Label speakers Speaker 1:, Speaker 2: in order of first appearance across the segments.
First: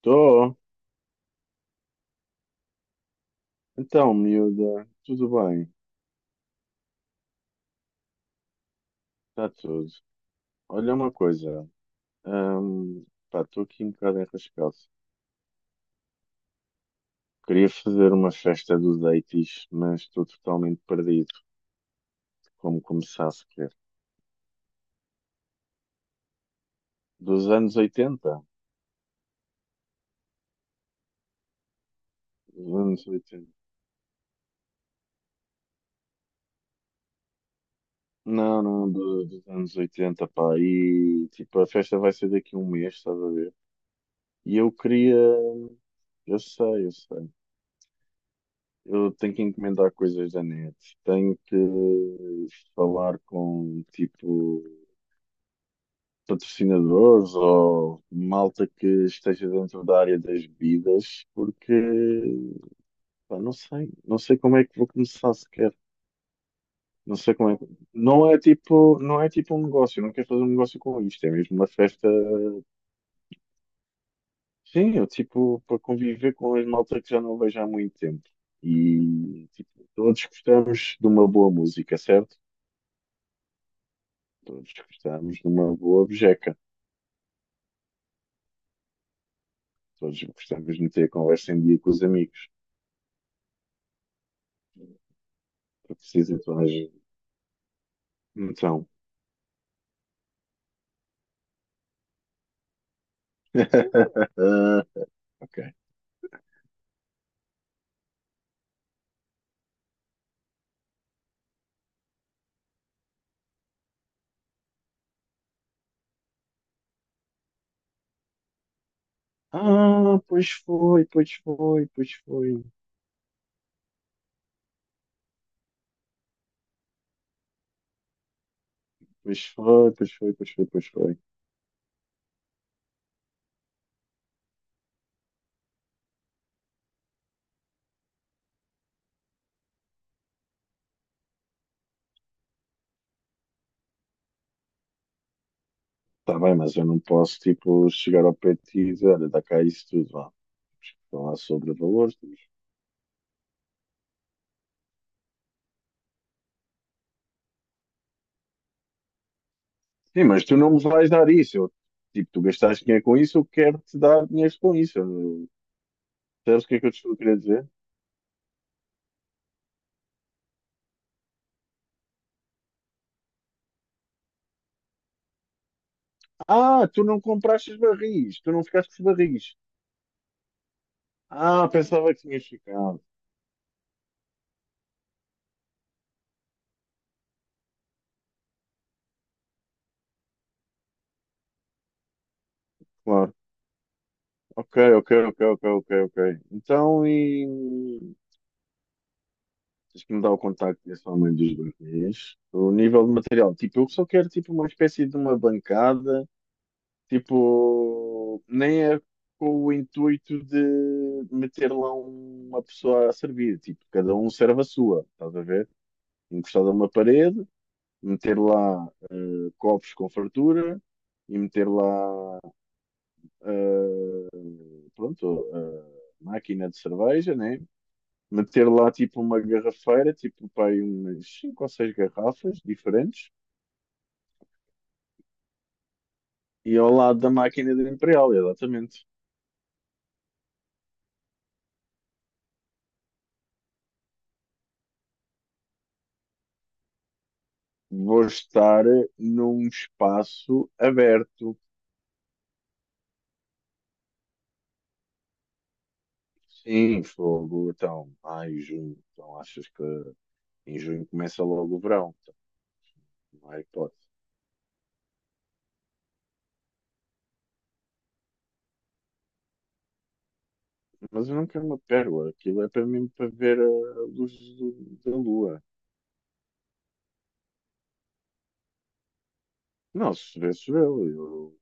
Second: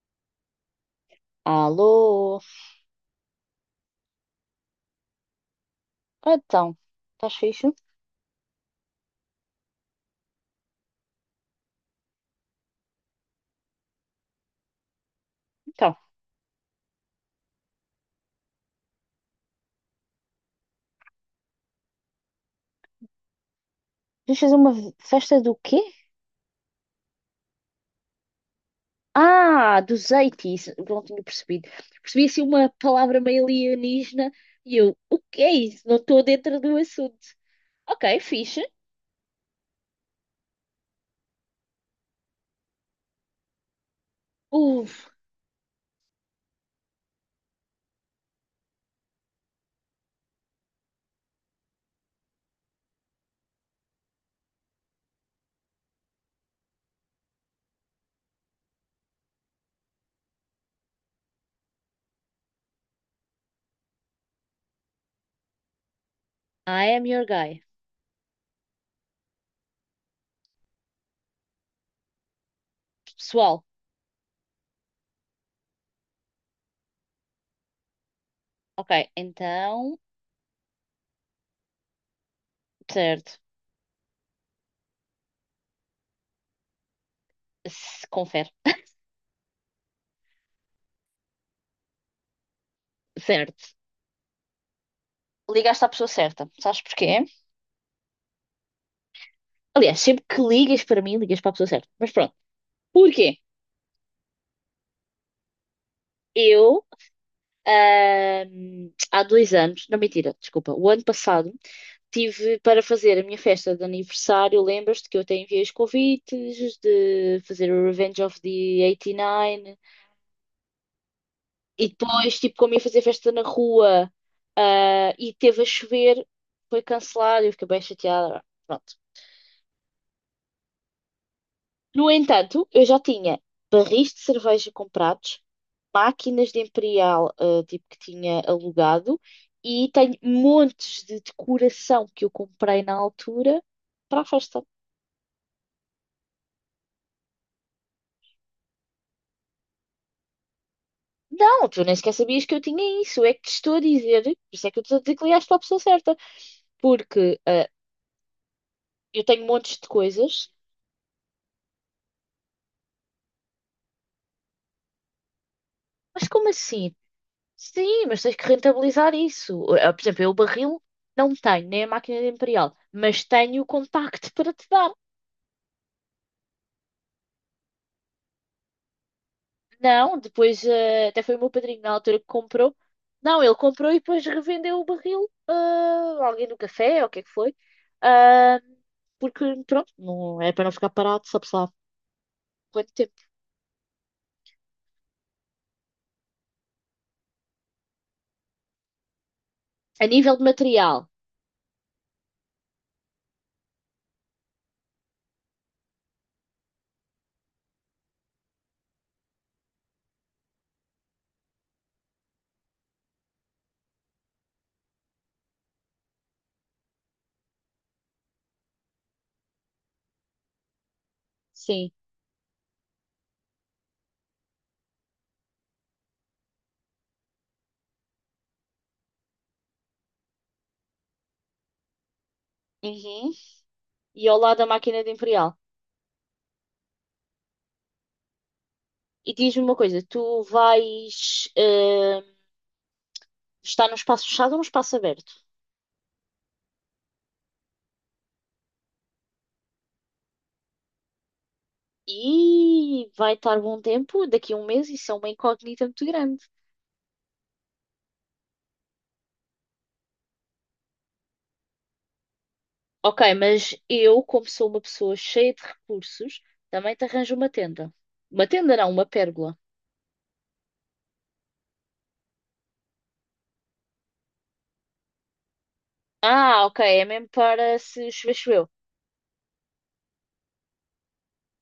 Speaker 1: Tô.
Speaker 2: Alô?
Speaker 1: Então, miúda, tudo bem?
Speaker 2: Então, estás fixe?
Speaker 1: Está tudo. Olha uma coisa. Hum, pá, estou aqui um bocado enrascado.
Speaker 2: Então,
Speaker 1: Queria fazer uma festa dos 80, mas estou totalmente perdido. Como começar sequer?
Speaker 2: vamos fazer uma festa do quê?
Speaker 1: Dos anos 80?
Speaker 2: Ah, dos 80. Não tinha percebido. Percebi assim uma
Speaker 1: Dos anos
Speaker 2: palavra meio
Speaker 1: 80?
Speaker 2: alienígena e eu, o que é isso? Não estou dentro do assunto. Ok, fixe.
Speaker 1: Não, não, dos anos oitenta, pá. E, tipo, a festa vai ser daqui a um mês, estás a ver? E eu
Speaker 2: Uf,
Speaker 1: queria... Eu sei, eu sei. Eu tenho que encomendar coisas da net, tenho que falar com tipo patrocinadores ou malta que esteja dentro da área das bebidas, porque pá, não sei, não sei como é que vou começar sequer.
Speaker 2: I am
Speaker 1: Não
Speaker 2: your
Speaker 1: sei como é
Speaker 2: guy.
Speaker 1: que. Não é tipo, não é tipo um negócio, eu não quero fazer um negócio com isto, é mesmo uma festa.
Speaker 2: Pessoal,
Speaker 1: Sim, eu tipo para conviver com as malta que já não vejo há muito tempo.
Speaker 2: ok,
Speaker 1: E tipo,
Speaker 2: então,
Speaker 1: todos gostamos de uma boa música, certo?
Speaker 2: certo.
Speaker 1: Todos gostamos de uma boa bejeca.
Speaker 2: Confere,
Speaker 1: Todos gostamos de meter a conversa em dia com os amigos.
Speaker 2: certo. Ligaste à
Speaker 1: Eu
Speaker 2: pessoa
Speaker 1: preciso de
Speaker 2: certa.
Speaker 1: toda a
Speaker 2: Sabes
Speaker 1: gente.
Speaker 2: porquê?
Speaker 1: Então.
Speaker 2: Aliás, sempre que ligas para mim, ligas para a pessoa certa. Mas pronto, porquê?
Speaker 1: Ok.
Speaker 2: Eu. Há 2 anos, não mentira, desculpa, o ano passado tive para fazer a minha festa de aniversário. Lembras-te que eu até enviei os convites de fazer o Revenge of the 89 e nove?
Speaker 1: Ah, pois foi, pois foi,
Speaker 2: E
Speaker 1: pois
Speaker 2: depois, tipo,
Speaker 1: foi.
Speaker 2: como ia fazer festa na rua, ah, e teve a chover, foi cancelado. Eu fiquei bem chateada. Pronto.
Speaker 1: Pois foi, pois foi, pois foi, pois foi.
Speaker 2: No entanto, eu já tinha barris de cerveja comprados, máquinas de Imperial, tipo que tinha alugado, e tenho montes de decoração que eu comprei na altura para a festa.
Speaker 1: Está bem, mas eu não posso, tipo, chegar ao pé de ti e dizer, olha, dá cá isso tudo, vá. Falar
Speaker 2: Não,
Speaker 1: sobre
Speaker 2: tu nem sequer
Speaker 1: valores, tudo.
Speaker 2: sabias que eu tinha isso, é que te estou a dizer, por isso é que eu estou a dizer que ligaste para a pessoa certa, porque eu tenho montes de
Speaker 1: Sim, mas
Speaker 2: coisas,
Speaker 1: tu não me vais dar isso. Eu, tipo, tu gastaste dinheiro com isso, eu quero-te dar dinheiro com isso. Eu-
Speaker 2: mas como
Speaker 1: Sabes o que é que eu
Speaker 2: assim?
Speaker 1: te estou a querer dizer?
Speaker 2: Sim, mas tens que rentabilizar isso. Por exemplo, eu o barril não tenho, nem a máquina de Imperial, mas tenho o contacto para te dar.
Speaker 1: Ah, tu não compraste os barris, tu não ficaste com os barris.
Speaker 2: Não, depois até foi o meu
Speaker 1: Ah,
Speaker 2: padrinho na
Speaker 1: pensava
Speaker 2: altura
Speaker 1: que
Speaker 2: que
Speaker 1: tinhas
Speaker 2: comprou.
Speaker 1: ficado.
Speaker 2: Não, ele comprou e depois revendeu o barril a alguém no café, ou o que é que foi. Ah, porque, pronto, não, é para não ficar parado, sabe-se lá quanto tempo.
Speaker 1: Claro. Ok, ok, ok, ok, ok, ok. Então, e tens
Speaker 2: A
Speaker 1: que me dar
Speaker 2: nível
Speaker 1: o
Speaker 2: de
Speaker 1: contacto
Speaker 2: material,
Speaker 1: dessa mãe dos barris. O nível de material. Tipo, eu só quero tipo uma espécie de uma bancada. Tipo, nem é com o intuito de meter lá uma pessoa a servir. Tipo, cada um serve a sua, estás a ver? Encostado a uma parede. Meter lá copos com fartura e meter
Speaker 2: sim.
Speaker 1: lá, eh, pronto, a máquina de cerveja, né? Meter lá tipo uma garrafeira, tipo pai, umas cinco ou seis garrafas diferentes
Speaker 2: Uhum. E ao lado da máquina de Imperial.
Speaker 1: e ao lado da máquina do Imperial, exatamente.
Speaker 2: E diz-me uma coisa, tu vais. Está num espaço fechado ou num espaço aberto.
Speaker 1: Vou estar num espaço aberto.
Speaker 2: E vai estar bom tempo, daqui a um mês, isso é uma incógnita muito grande.
Speaker 1: Sim, fogo, então, ai, junho, então achas que em junho começa logo o verão? Então,
Speaker 2: Ok,
Speaker 1: não há
Speaker 2: mas
Speaker 1: hipótese.
Speaker 2: eu, como sou uma pessoa cheia de recursos, também te arranjo uma tenda. Uma tenda não, uma pérgola.
Speaker 1: Mas eu não quero uma pérola. Aquilo é para mim para ver a luz da lua.
Speaker 2: Ah, ok, é mesmo para se chover, choveu.
Speaker 1: Não, se vê, se Eu,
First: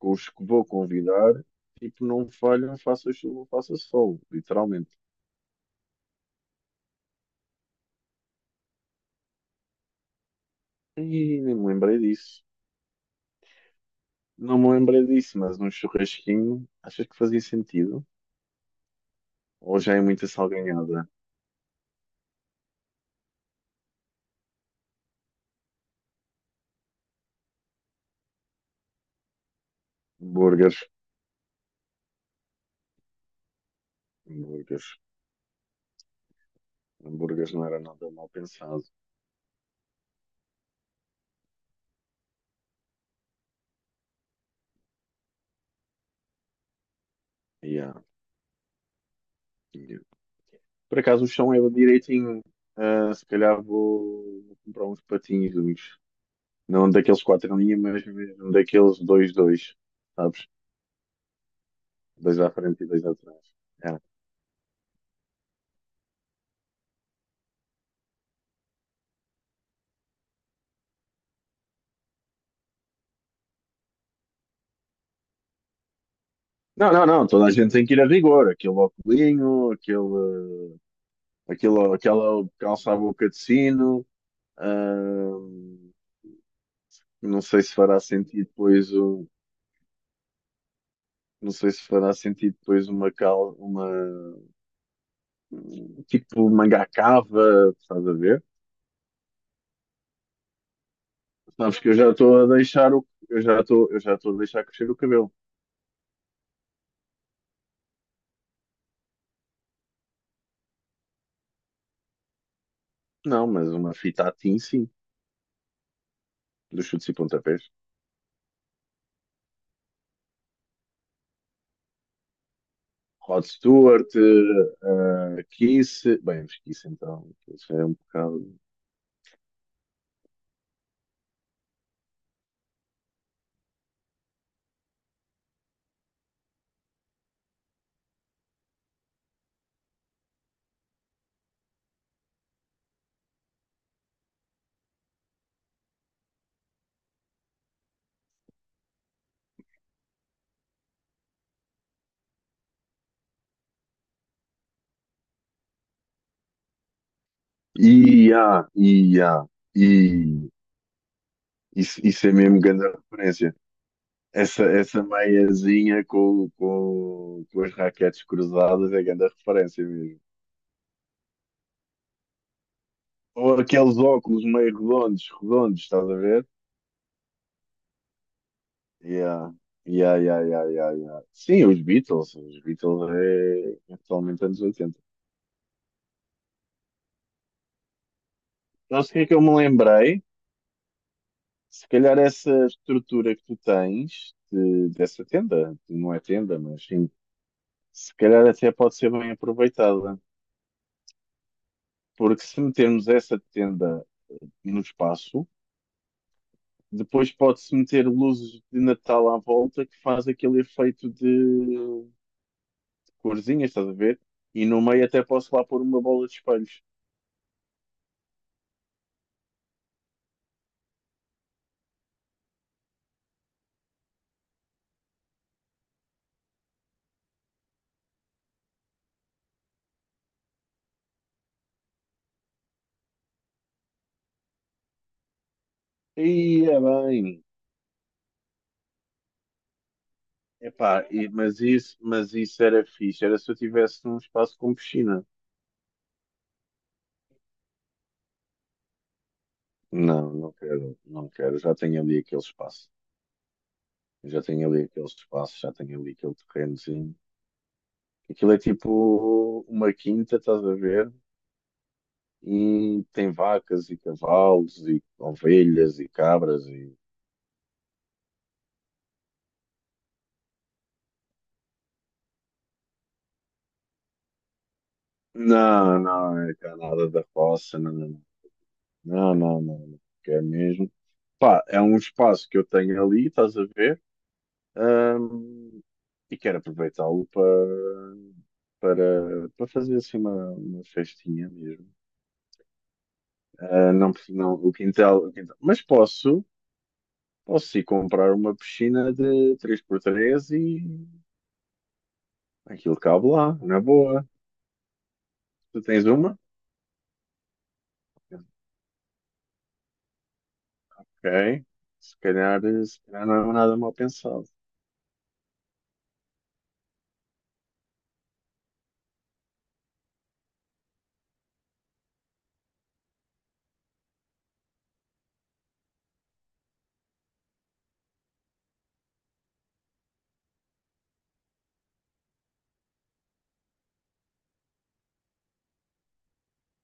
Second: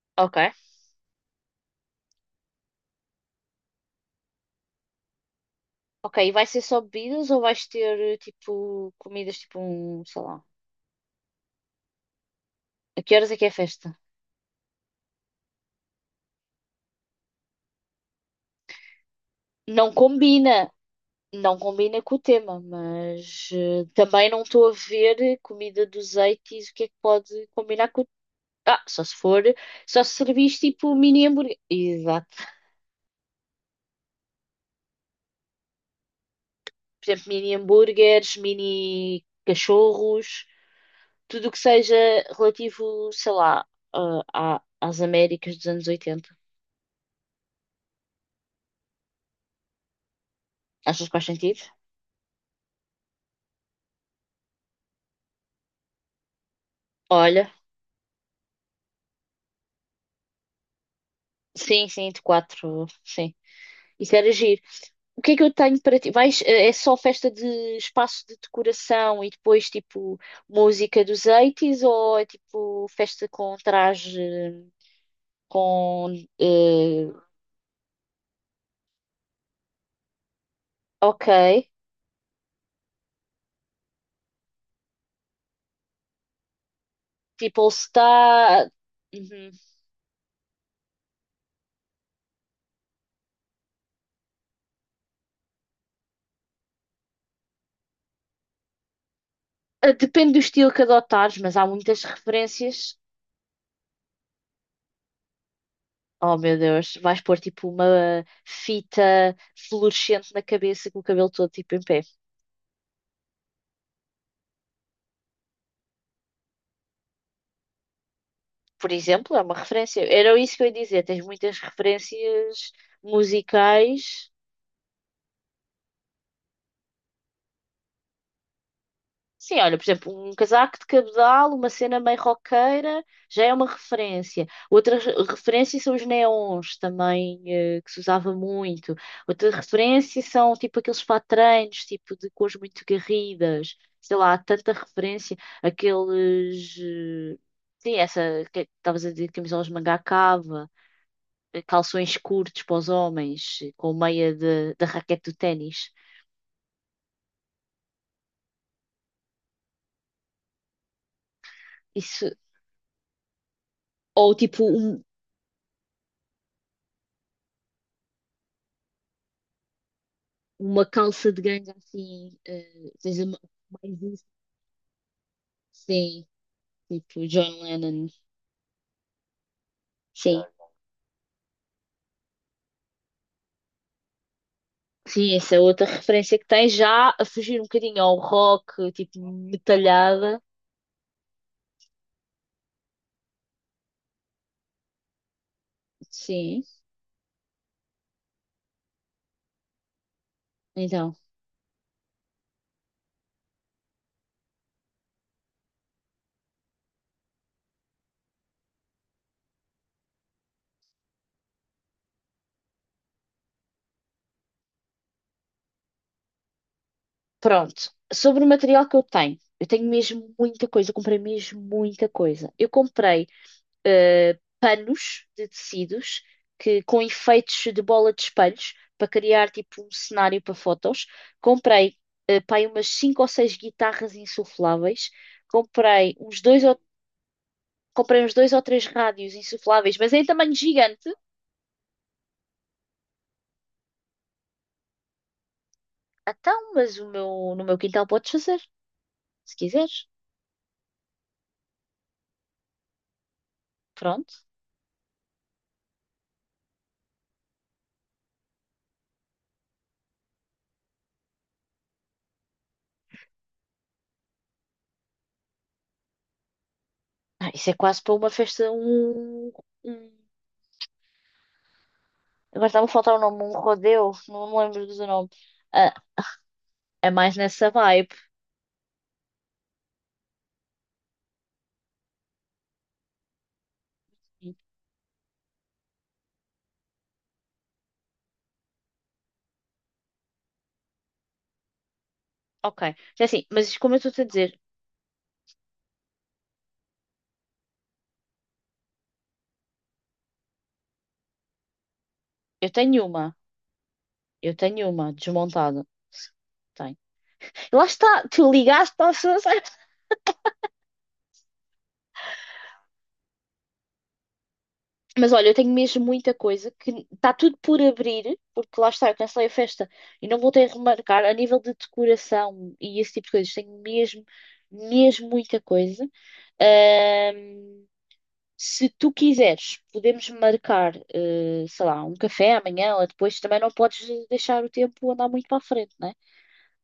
Speaker 1: com os
Speaker 2: Ok.
Speaker 1: que vou convidar, tipo, não falham, faça chuva, faça sol, literalmente.
Speaker 2: Ok, e vai ser só bebidas ou vais ter, tipo, comidas, tipo, um, sei lá.
Speaker 1: E nem me lembrei disso.
Speaker 2: A que horas é que é a festa?
Speaker 1: Não me lembrei disso, mas num churrasquinho, achas que fazia sentido? Ou
Speaker 2: Não
Speaker 1: já é muita
Speaker 2: combina!
Speaker 1: salganhada?
Speaker 2: Não combina com o tema, mas também não estou a ver comida dos 80 o que é que pode combinar com. Ah, só se for, só se servis
Speaker 1: Hambúrgueres,
Speaker 2: tipo mini hambúrguer. Exato.
Speaker 1: hambúrgueres.
Speaker 2: Por exemplo,
Speaker 1: Hambúrgueres
Speaker 2: mini
Speaker 1: não era nada mal
Speaker 2: hambúrgueres,
Speaker 1: pensado.
Speaker 2: mini cachorros, tudo o que seja relativo, sei lá, às Américas dos anos 80.
Speaker 1: Yeah, yeah. Por
Speaker 2: Achas que faz
Speaker 1: acaso o chão
Speaker 2: sentido?
Speaker 1: é direitinho. Ah, se calhar vou comprar uns patinhos. Não daqueles
Speaker 2: Olha,
Speaker 1: quatro em linha, mas mesmo daqueles dois, dois, sabes?
Speaker 2: sim, sim, de
Speaker 1: Dois à frente
Speaker 2: quatro,
Speaker 1: e dois
Speaker 2: sim.
Speaker 1: atrás. É.
Speaker 2: Isso era giro. O que é que eu tenho para ti? Vais, é só festa de espaço de decoração e depois tipo música dos 80 ou é tipo festa com traje com
Speaker 1: Não, não,
Speaker 2: eh,
Speaker 1: não, toda a gente tem que ir a rigor. Aquele óculinho, aquele,
Speaker 2: ok,
Speaker 1: aquele, aquela calça-boca de sino. ahm, não
Speaker 2: tipo
Speaker 1: sei
Speaker 2: All
Speaker 1: se fará sentido
Speaker 2: Star.
Speaker 1: depois o.
Speaker 2: Uhum.
Speaker 1: Não sei se fará sentido depois uma cal, uma tipo manga cava, estás a ver?
Speaker 2: Depende do estilo que adotares, mas há
Speaker 1: Sabes que eu
Speaker 2: muitas
Speaker 1: já estou a
Speaker 2: referências.
Speaker 1: deixar o, eu já estou a deixar crescer o cabelo.
Speaker 2: Oh meu Deus, vais pôr tipo uma fita fluorescente na cabeça com o cabelo todo tipo em pé.
Speaker 1: Não, mas uma fita a sim, dos chutes e pontapés.
Speaker 2: Por exemplo, é uma referência. Era isso que eu ia dizer. Tens muitas referências
Speaker 1: Rod Stewart,
Speaker 2: musicais.
Speaker 1: Kiss, bem, mas Kiss então, isso é um bocado.
Speaker 2: Sim, olha, por exemplo, um casaco de cabedal, uma cena meio roqueira, já é uma referência. Outra referência são os neons também, que se usava muito. Outra referência são tipo aqueles patranhos, tipo de cores muito garridas. Sei lá, há tanta referência. Aqueles. Sim, essa que estavas a dizer, camisolas de manga à cava, calções curtos para os homens, com meia da raquete do ténis.
Speaker 1: E há, e há, e isso
Speaker 2: Isso,
Speaker 1: é mesmo grande referência.
Speaker 2: ou tipo
Speaker 1: Essa meiazinha com as raquetes cruzadas é grande referência mesmo.
Speaker 2: uma calça de ganga assim, seja
Speaker 1: Ou aqueles
Speaker 2: mais isso.
Speaker 1: óculos meio redondos, redondos, estás a
Speaker 2: Sim,
Speaker 1: ver?
Speaker 2: tipo John Lennon.
Speaker 1: Yeah. Yeah,
Speaker 2: Sim.
Speaker 1: yeah,
Speaker 2: Ok.
Speaker 1: yeah, yeah, yeah. Sim, os Beatles é, é totalmente anos 80.
Speaker 2: Sim, essa é outra referência que tem já a fugir um bocadinho ao rock,
Speaker 1: Não sei o
Speaker 2: tipo
Speaker 1: que é que eu me lembrei,
Speaker 2: metalhada.
Speaker 1: se calhar essa estrutura que tu tens dessa tenda, que não é tenda,
Speaker 2: Sim,
Speaker 1: mas sim, se calhar até pode ser bem aproveitada,
Speaker 2: então,
Speaker 1: porque se metermos essa tenda no espaço, depois pode-se meter luzes de Natal à volta que faz aquele efeito de corzinhas, estás a ver? E no meio até posso lá pôr uma bola de espelhos.
Speaker 2: pronto. Sobre o material que eu tenho mesmo muita coisa, eu comprei mesmo muita coisa. Eu comprei panos de tecidos que com efeitos de bola de espelhos para criar tipo um cenário para fotos. Comprei pá, aí umas cinco ou seis guitarras insufláveis. Comprei
Speaker 1: E
Speaker 2: uns dois ou
Speaker 1: é bem.
Speaker 2: comprei uns dois ou três rádios insufláveis, mas é em tamanho
Speaker 1: Epá,
Speaker 2: gigante.
Speaker 1: mas isso era fixe, era se eu tivesse num espaço com piscina.
Speaker 2: Então, mas o meu no meu quintal podes fazer, se quiseres.
Speaker 1: Não, não quero, não quero. Já tenho ali aquele espaço.
Speaker 2: Pronto.
Speaker 1: Já tenho ali aquele espaço, já tenho ali aquele terrenozinho. Aquilo é tipo uma quinta, estás a ver? E tem vacas e cavalos e ovelhas e cabras e...
Speaker 2: Ah, isso é quase para uma festa, um- Agora estava a faltar o nome, um rodeo, não me lembro do nome. Ah,
Speaker 1: Não, não, é cá nada
Speaker 2: é
Speaker 1: da
Speaker 2: mais nessa
Speaker 1: roça, não,
Speaker 2: vibe.
Speaker 1: não, não, não, não, não, que é mesmo. Pá, é um espaço que eu tenho ali, estás a ver? Ahm, e quero aproveitá-lo para, para, para fazer assim uma festinha mesmo.
Speaker 2: Ok. É assim, mas
Speaker 1: Ah,
Speaker 2: como eu
Speaker 1: não,
Speaker 2: estou-te a
Speaker 1: porque não,
Speaker 2: dizer,
Speaker 1: o quintal, o quintal. Mas posso, posso ir comprar uma piscina de três por três e
Speaker 2: eu
Speaker 1: aquilo
Speaker 2: tenho
Speaker 1: cabe
Speaker 2: uma,
Speaker 1: lá, na boa.
Speaker 2: eu tenho uma
Speaker 1: Tu
Speaker 2: desmontada.
Speaker 1: tens uma?
Speaker 2: Tenho. Lá está, tu ligaste para a pessoa certa.
Speaker 1: Ok. Se calhar, se calhar não é nada mal pensado.
Speaker 2: Mas olha, eu tenho mesmo muita coisa que está tudo por abrir, porque lá está, eu cancelei a festa e não voltei a remarcar. A nível de decoração e esse tipo de coisas, tenho mesmo, mesmo muita coisa. Ahm, Se tu quiseres, podemos marcar, sei lá, um café amanhã ou depois. Também não podes deixar o tempo andar muito para a frente, né?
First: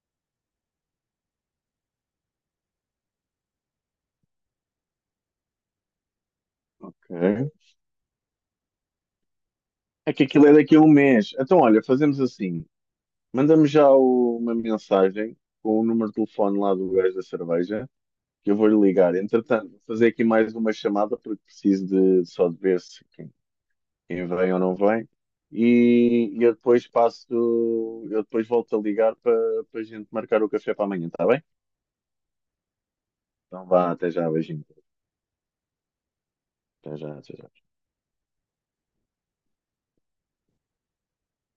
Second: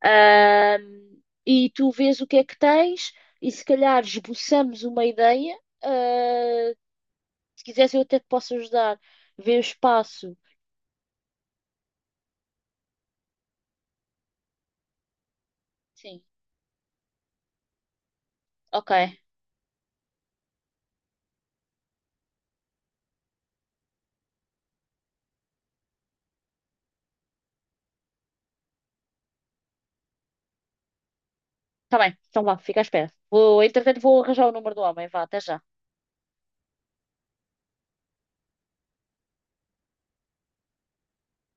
Speaker 2: E tu vês o que é que tens e se calhar esboçamos uma ideia. Ah,
Speaker 1: Ok.
Speaker 2: se quiseres, eu até te posso ajudar. Ver o
Speaker 1: É que
Speaker 2: espaço.
Speaker 1: aquilo é daqui a um mês. Então, olha, fazemos assim. Manda-me já uma mensagem com o número de
Speaker 2: Sim,
Speaker 1: telefone lá do gajo da cerveja, que eu vou-lhe
Speaker 2: ok.
Speaker 1: ligar. Entretanto, vou fazer aqui mais uma chamada porque preciso de só de ver se, quem vem ou não vem. E eu depois passo, eu depois volto a ligar para para a gente marcar o café para amanhã, está bem?
Speaker 2: Está bem, então vá, fica à espera. Vou,
Speaker 1: Então vá,
Speaker 2: entretanto,
Speaker 1: até
Speaker 2: vou
Speaker 1: já,
Speaker 2: arranjar o
Speaker 1: beijinho.
Speaker 2: número do homem. Vá, até já.
Speaker 1: Até já, até já.